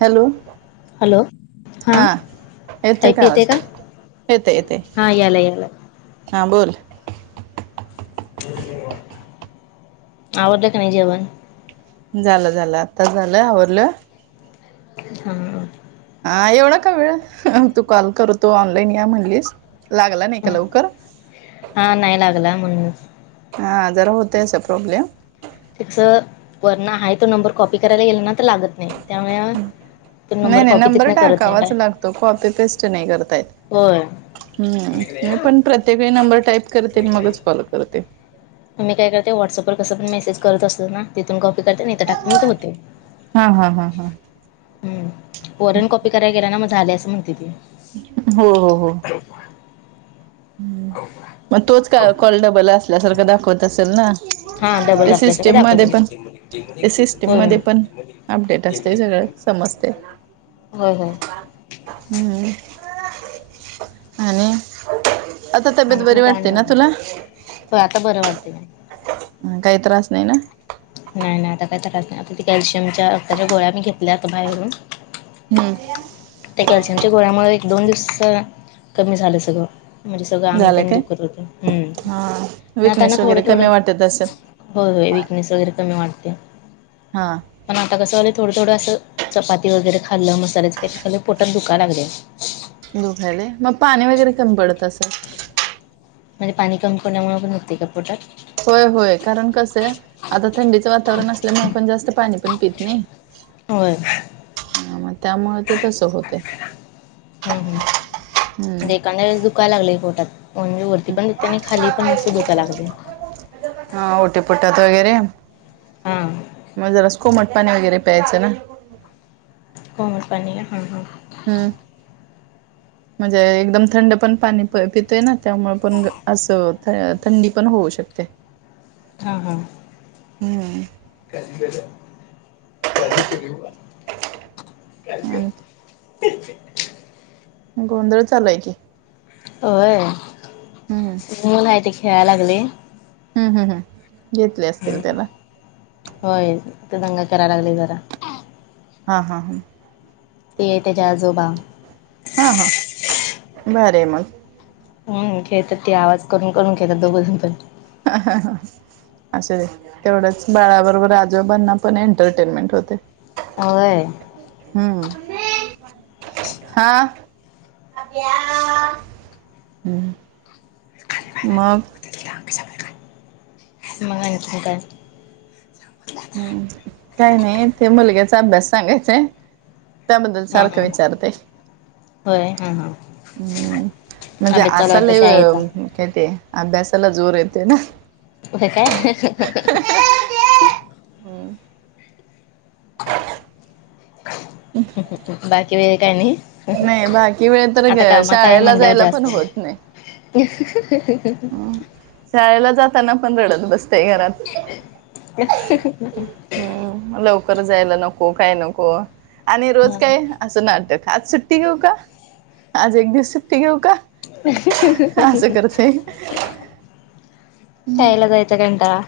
Hello? Hello? हा, येतोय ऐकु येते आवाज का? येते येते हा, यालाय यालाय. हा, बोल आवरलं का नाही जेवण? झालं झालं, आत्ताच झालंय, आवरल. हा. हा, येवढ का वेळ? तू कॉल करू तो ऑनलाईन या म्हणलीस, लागला नाही का लवकर? हा, नाही लागला, म्हण हा, जरा होतय असा प्रॉब्लेम. तस वरण आहे तो नंबर कॉपी करायला गेला ना, तर लागत नाही, त्यामुळे तो नाही नाही, कॉपी नंबर तिथनं करत नाही टाकावाच डाय लागतो, कॉपी पेस्ट नाही करता येत. होय हम्म! मी पण प्रत्येकळी नंबर टाईप करते, मगच कॉल करते. त मी काय करते, व्हॉट्सअपवर कस पण मेसेज कर असतात ना, तिथून कॉफी करते, आणि इथे टाकते, मग ते होतय. हा हा हा हा. हम्, वरन कॉपी करायला गेल ना, म झाले असं म्हणतय ते. हो हो हो. [inaudible] मग तोच कॉल डबल असल्यासारखं दाखवत असेल ना? हा डबल ए असल्यासारखं सिस्टीम मध्ये पण, दाखवते ए सिस्टीम होय मध्ये पण, होय अपडेट असतेय सगळंच. समजतय. होय होय. हम्म! आणि? आता तब्येत बरी आणखीन काय वाटते नाही ना बघा तुला? हो, आता बरं वाटतय. काही त्रास नाही ना? नाही नाही, आता काही त्रास नाही, आता ते कॅल्शियमच्या अताच्या गोळ्या मी घेतल्यात बाहेरून हम्. त्या कॅल्शियमच्या गोळ्यामुळे, एक दोन दिवस कमी झालं सगळं. म्हणजे सगळं अंग झालं तेने काय दुकरत होत, हा हम्म! आताना विकनेस थोडं वगैरे कमी थोडं वाटत असेल होय होय, विकनेस वगैरे कमी वाटतोय. हा. पण आता कसं व्हालय, थोडं थोडं असं चपाती वगैरे खाल्लं, मसाल्याच खा पोटत दुखायला लागलय. दुखायलय, मग पाणी वगैरे कमी पडत असल. म्हणजे पाणी कमीपडल्यामुळे पण दुखतंय का पोटात? होय होय, कारण कसं आहे, आता थंडीचं वातावरण असल्यामुळे पण जास्त पाणी पण पत नाही. होय. मग त्यामुळे ते तसं होतय. हम हम, हम्म म्हणजे एखाद्या वेळेस दुखायला लागलय पोटात. म्हणजे वरती पण त्यांनी खाली पण अस दुकाय लागलय. हा ओटीपोटात वगैरे हां म जरास कोमट पाणी वगैरे प्यायचं ना. कोमट पाणी ह ह हम्म [unintelligible] म्हणजे एकदम थंड पण पाणी प पितोय ना त्यामुळ पण असं थंडी पण होऊ शकते. हा हा. हम्म [unintelligible] आणि [unintelligible] गोंधळ चालूय की होय हम्म मुल हाय ती खेळाय लागलय. हूं हूं हूं घेत तोय असतील हम्म. त्याला होय तो दंगा कराय लागलय जरा हा हा ह ते त्याजे आजोबा हां हां बरंय मग. हम्म खेळतात ती आवाज करून करून खेळतात दोघजण पण हा हा हा ह असुदे तेवढच बाळाबरोबर आजोबांना पण एंटरटेनमेंट होते. होय. हम्म हा हं मग [unintelligible] मग आणखीन काय हम्म काय नाय ते मुलग्याचा अभ्यास सांगायचाय त्याबद्दल हा सारखं हा. विचारतय. होय हा हा हम् म्हणजे अभ्यास चालू असा आहे लय शाळेचा काय ते अभ्यासाला जोर येते ना होय काय. हम्म बाकी वे काय नाय. नाय बाकी वेळत तर शाळेला म्हणल्यावर जायला पण जास्त होत नाय. [inaudible] शाळेला जाताना पण रडत बसतय घरात. [unintelligible] हम्म लवकर जायला नको काय नको आणि रोज हा काय असं नाटक आज सुट्टी घेऊ का? आज एक दिवस सुट्टी घेऊ का? अस करतय. शाळेला जायचां कंटाळा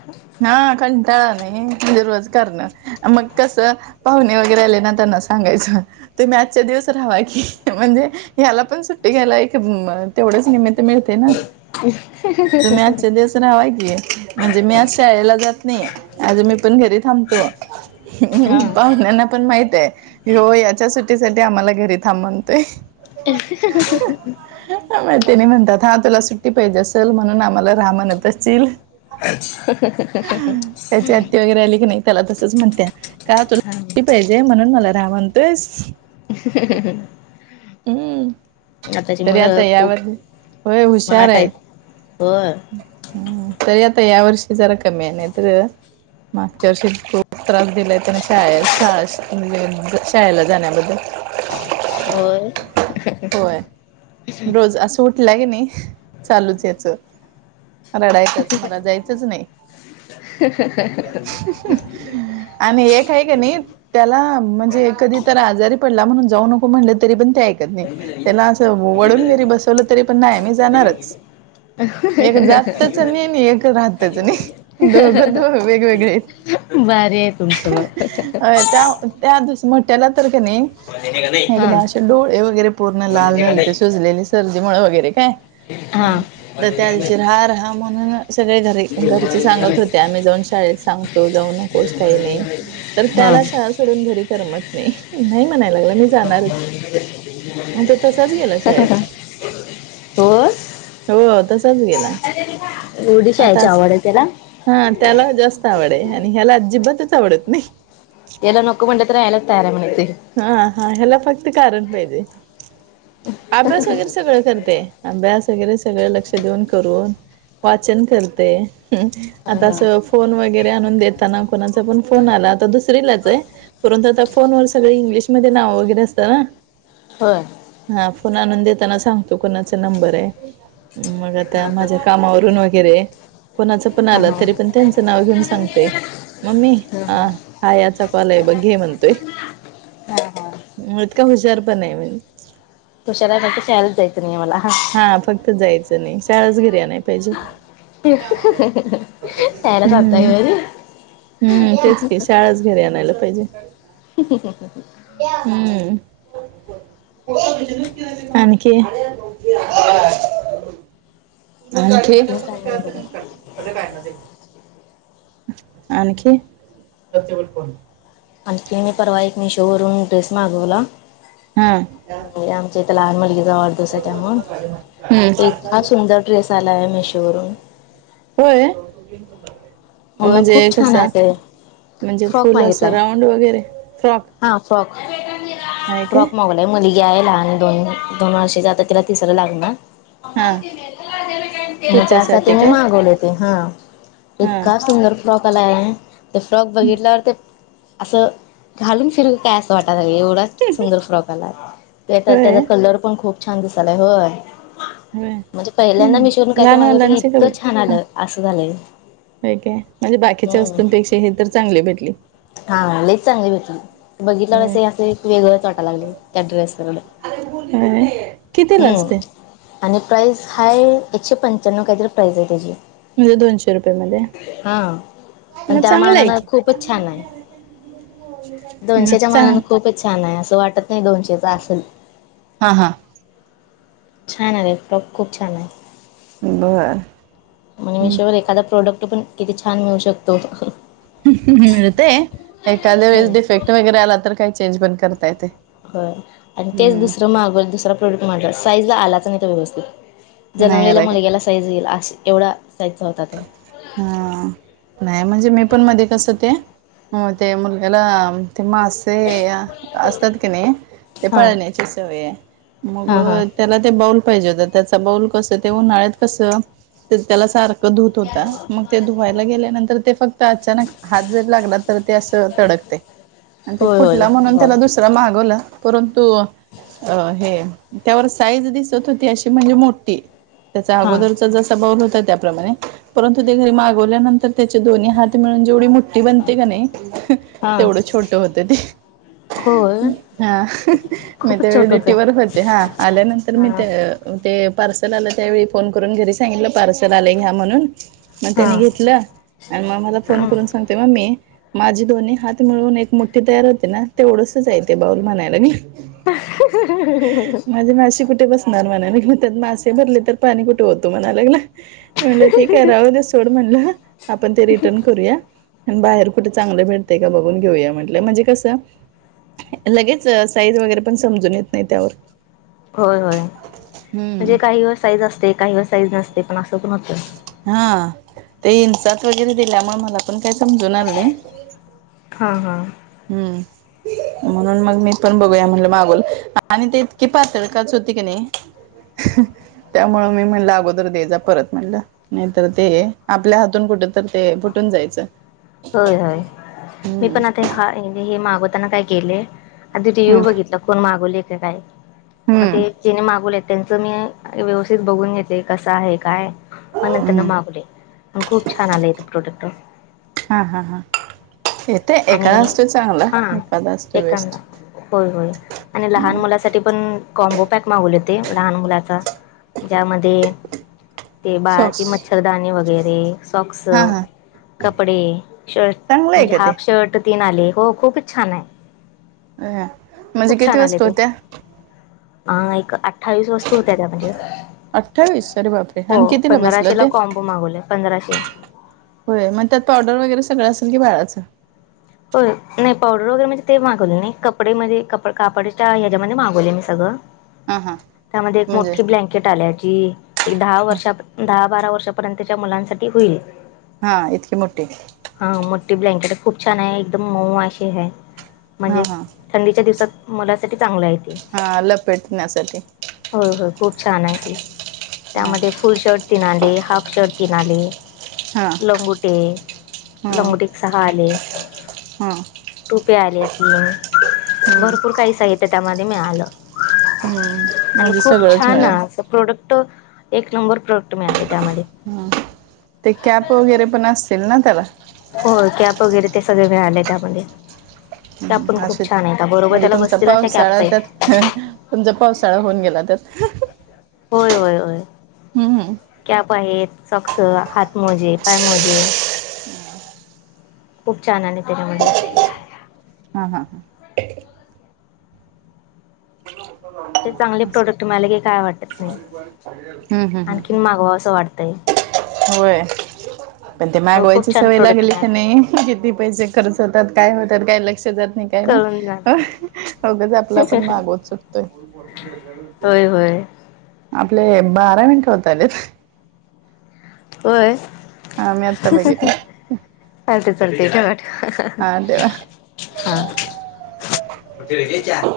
हा कंटाळा आलाय म्हणजे रोज करणार मग कसं पाहुणे वगैरे आले ना त्यांना सांगायचं तुम्ही आजच्या दिवस राव्हा की म्हणजे ह्याला पण सुट्टी घ्यायला एक तेवढच निमित मिळतय ना तुम्ही आजच्या दिवस राव्हा की म्हणजे मी आज शाळेला जात नाही आज मी पण घरी थांबतो. हा हम् पाहुण्यांना पण माहितय हो याच्या सुट्टीसाठी आम्हाला घरी थांब म्हणतोय. ए स स. तेनी म्हणतात हा तुला सुट्टी पाहिजे असेल म्हणून आम्हाला राह म्हणत असशील. [unintelligible] त्याची आत्ती वगैरे आली की नाही त्याला तसच म्हणत्या काय तुला सुट्टी पाहिजे. जय म्हणून मला राह म्हणतोयस. ह.. हम्म. तरी आता मुलं खूप यावर होय हुशार स्मार्ट आहे. आहेत होय ह तरी आता या वर्षी जरा कमी आहे नाही तर. मागच्या वर्षी खूप त्रास दिलाय त्यांनी शाळे शाळा शाळेला जाण्याबद्दल. होय. होय रोज असं उठलं की नाही चालूच याच रडायचाच मला जायचंच नाही. आणि एक आहे की नाही. त्याला म्हणजे कधी तर आजारी पडला म्हणून जाऊ नको म्हणलं तरी पण ते ऐकत नाही. त्याला असं वडून जरी बसवलं तरी पण नाही मी जाणारच. एक जातच नाही आणि एक राहतच नाही दोघ दो वेगवेगळे आहेत. भारी आहे तुमचं मग. अ त्या त्या मोठ्याला तर की नी. एकदा असे डोळे वगैरे पूर्ण लाल झालते सुजलेली सर्दीमुळे वगैरे काय? हा हा आणि त्या दिवशी राहा राहा म्हणून सगळे घरी घरचे सांगत होते आम्ही जाऊन शाळेस..... सांगतो जाऊ नकोस काही नाही तर हा त्याला शाळा सोडून घरी करमत नाही नाही म्हणाय लागला मी जाणारच मग तो तसाच गेला शाळेत. हो हो तसाच गेला एवढी शाळेची आताच.... आवड आहे त्याला हा त्याला जास्त आवड आहे आणि ह्याला अजिबातच आवडत नाही. याला नको म्हंटल तरी यायलाच तयार आहे म्हणतंय. हा हा ह्याला फक्त कारण पाहिजे. अभ्यास वगैरे सगळं करतय अभ्यास वगैरे सगळं लक्ष देऊन करून वाचन करते. आता ह अस फोन वगैरे आणून देताना कोणाचा पण फोन आला तर आता दुसरीलाच आहे परंतु आता फोन वर सगळे इंग्लिशमध्ये नाव वगैरे असतात ना. होय. हा फोन आणून देताना सांगतो कोणाचा नंबर आहे मग हा हा माझ्या कामावरून वगैरे कोणाच पण आलं तरी ह पण त्यांचं नाव घेऊन सांगतेय.. मम्मी हा हा याचा कॉल आहे बघ घे म्हणतोय, हा हा इतका हुशार पण आहे म्हणजे. तुशारलासाठी शालाच जायंच नाही मला हा फक्त जायचं नाही शाळाच घरी आणायला पाहिजे. शाळेलाच आणताय हम्म घरी. हम्म तेच की शाळाच घरी आणायला पाहिजे. हम्म आणखी..... [inaudible] आणखी [inaudible] आणखी. आणखी मी परवा एक मीशो वरून ड्रेस मागवला हा एक लहान मुलगीचा वाढदिवस, आहे त्यामुळ हम्म इतका सुंदर ड्रेस आलाय मीशो वरून. होय! होय म्हणजे खूप कस छान आहे ते म्हणजे फ्रॉक फुल असं मागितलाय राऊंड वगैरे फ्रॉक? हा फ्रॉक आहे काय फ्रॉक [unintelligible] मागलाय नाही [unintelligible] आहे लहान दोन-दोन वर्षाची आता तिला तिसरं लागनार. हा म त्यासाठी तिच्यासाठी मी काय मागवले ते हा! हा इतका सुंदर. फ्रॉक आला आहे, ते फ्रॉक बघितल्यावर ते असं घालून फिरूत होत्या अस वाटाय लागलंय एवढाच सुंदर फ्रॉक आलाय, त्याचा होय त्याला कलर पण खूप छान दिसालाय होय. होय म्हणजे पहिल्यांदा हम्म मिशो वरन काय तरी लहान मागवलं ते मुलांचे इतकं छान आलं असं झालंय. व्हय काय म्हणजे बाकीच्या वस्तूंपेक्षा हे तर चांगली भेटली. हां लईच चांगली भेटली बघितल्यावर होय अस असे एक वेगळच वाटाय लागलय त्या ड्रेस. [unintelligible] हं किती ला असते. आणि प्राइज हाये एकशे पंच्याण्णव काहीतरी प्राईज आहे त्याची. म्हणजे दोनशे रुपये मध्ये, हा पण मग त्या चांगलं आहे मानानं कि. खूपच छान आहे. [inaudible] दोनशेच्या मानान खूपच छान आहे असं वाटत नाही दोनशेचा असल. हा हा! छान आलेत फ्रॉक खूप छान आहे. बर म्हने मिशोवर एखादा प्रोडक्ट पण किती छान मिळू शकतो. मिळते एखाद्या वेळेस डिफेक्ट वगैरे आला तर काही चेंज पण करता येते. आणि तेच हम्म दुसरं मागव दुसरा प्रोडक्ट मारला साईज ला आलाच नाही तर व्यवस्थित. नाही जन्मलेल्या आला काय मुलग्याला साईज येईल, अस एवढा साईजचा होता तो. हा नाही म्हणजे मी पण मध्ये कसं ते. हं ते मुलग्याला ते मासे असतात की नाही ते हां पळण्याची सवय मग हां हां त्याला ते बाऊल पाहिजे होत, त्याच बाऊल कसं ते उन्हाळ्यात कसं त्याला सारखं धुत होता मग ते धुवायला गेल्यानंतर ते फक्त अचानक हात जर लागला तर ते असं तडकतय, आणि ते होय होय फुटला म्हणून बर त्याला दुसरा मागवला परंतु अ हे त्यावर साईज दिसत होती अशी म्हणजे मोठी. त्याच्या हां अगोदरचा जसा बऊल होता त्याप्रमाणे परंतु ते घरी मागवल्यानंतर त्याचे दोन्ही हात मिळून जेवढी मुठठी बनते का नही हां. तेवढं छोटं होत ते. होय हा मी खूपच त्यावेळी छोट ड्युटी होतं वर होते हा. आल्यानंतर मी हां ते-ते पार्सल आलं त्यावेळी फोन करून घरी सांगितलं पार्सल आले घ्या म्हणून. म हां त्यानी घेतलं आणि म मला फोन हां करून सांगतोय मम्मी माझी दोनि हात मिळून एक मुठ्ठी तयार होते ना तेवढंसच आहे ते बाऊल म्हणायला मी. माझे मासे कुठे बस नार म्हणे, नि मग त्यात मासे भरले तर पाणी कुठे ओतु म्हणायलागला. ठीक आहे राहू दे सोड म्हणलं आपण ते रिटर्न करूया. अन बाहेर कुठ चांगलं भेटतय का बघून घेऊया म्हटलं म्हणजे कसं. लगेच साईज वगैरे पण समजून येत नाही त्यावर. होय, होय हम्म. म्हणजे काही वर साईज असते, काहीवर साईज नसते पण असं पण होतं. हा ते इंसात वगैरे दिल्यामुळे मला पण काही समजून आलं नाही हा हां हम्म म्हणून मग मी पण बघूया म्हणलं मागोल आणि ते इतकी पातळ काच होती की नाही त्यामुं मी म्हणलं अगोदर द्याय जा परत म्हणलं नाही तरर ते आपल्या हातून कुठ तर ते फुटून जायचं होय होय मी हम्म. पण आता हा हे मागवताना काय केले आधी हम्म रिव्ह्यू बघितला कोण मागवले का काय मग ते हम्म जेने मागवले त्यांचं मी व्यवस्थित बघून घेते कसं आहे काय मग नंतर ना हम्म मागवले प खूप छान आलेयथ प्रोडक्ट हा हा हा येते एखादा आणि असस्त चांगला हा एखादा असत एकांदा बेस्ट होय होय आणि लहान मुलासाठी पण कॉम्बो पॅक मागवले ते लहान मुलाचा ज्यामध्ये ते सॉक्स बाळाची मच्छरदानी वगैरे सॉक्स हा हा कपडे शर्ट चांगलं आहे मुणजे का ते? हाफ शर्ट तीन आले हो खूपच छान आहे अ म्हणजे किती वाजतू होत्या हा एक अठ्ठावीस वस्तू होत्या त्या म्हणजे अठ्ठावीस अरे बापरे हो आणि कितीला बसलं पंधराशेला ते कॉम्बो मागवले पंधराशे होय मग त्यात पावडर वगैरे सगळं असेली बाळाचं हो नाही पावडर वगैरे म्हणजे ते मागवले नाही कपडे म कप कापडच्या ह्याच्यामध्ये मागवले मी ब हा हा म्हणजे बारा वर्षापर्यंतच्या मुलांसाठी होईल हा इतकीे मोठे हा मोठी ब्लँकेट खूप छान आहे, एकदम मऊशी आहेै हा म्हणजे. हा थंडीच्या दिवसात मलासाठी चांगलं य ते. हा लपेटण्यासाठी होय होय खूप छान आहे ती हा त्यामध्ये. फुल शर्ट तिनाले हाफ शर्ट तिनाले. हा [unintelligible] लंगुटे हा लंगुटे एक सहा आले. हा. टोपे आल्या तीन हम्म भरपूर काही साहित्य त्यामध्ये मिळालं. हम्म आणि म्हणजे खूप सगळंच छान मिळालं आहे असं, प्रोडक्ट एक नंबर प्रोडक्ट मिळाले त्यामध्ये. हं, ते कॅप वगैरे पण असतील ना त्याला. हो कॅब वगैरे ते सगळ मिळाले त्यामध्ये. कॅब पण हं, खूप असे छान आहे, त्या बरोबर म्हणजे त्याला तुमचा बसतील अशा पावसाळा कॅबचा आहे. त्यात तुमचा पावसाळा होऊन गेला, तरत. होय होय होय. हम्मम. कॅब आहेत चक्स हात मोजे पाय मोजे. खूप छानल आहे तरी मु हा हा हां. असे चांगले असं प्रोडक्ट मला की काय वाटत नाही, हम्म हम्म हम्म आणखीन मागवा असं वाटत. ते. होय पण ते मागवायची सवय लागली क नाही, किती पैसे खर्च होतात, काय होतात काय लक्ष जात नाही. काही नाही करून जात अगच आपला पण मागवत सुटतोय. होय होय. आपले बारा मिनट होत आलेत. होय? हा मी आत्ता बघितलं चालतय चालतय, ठेवा ठेवा. हा ठेवा हा.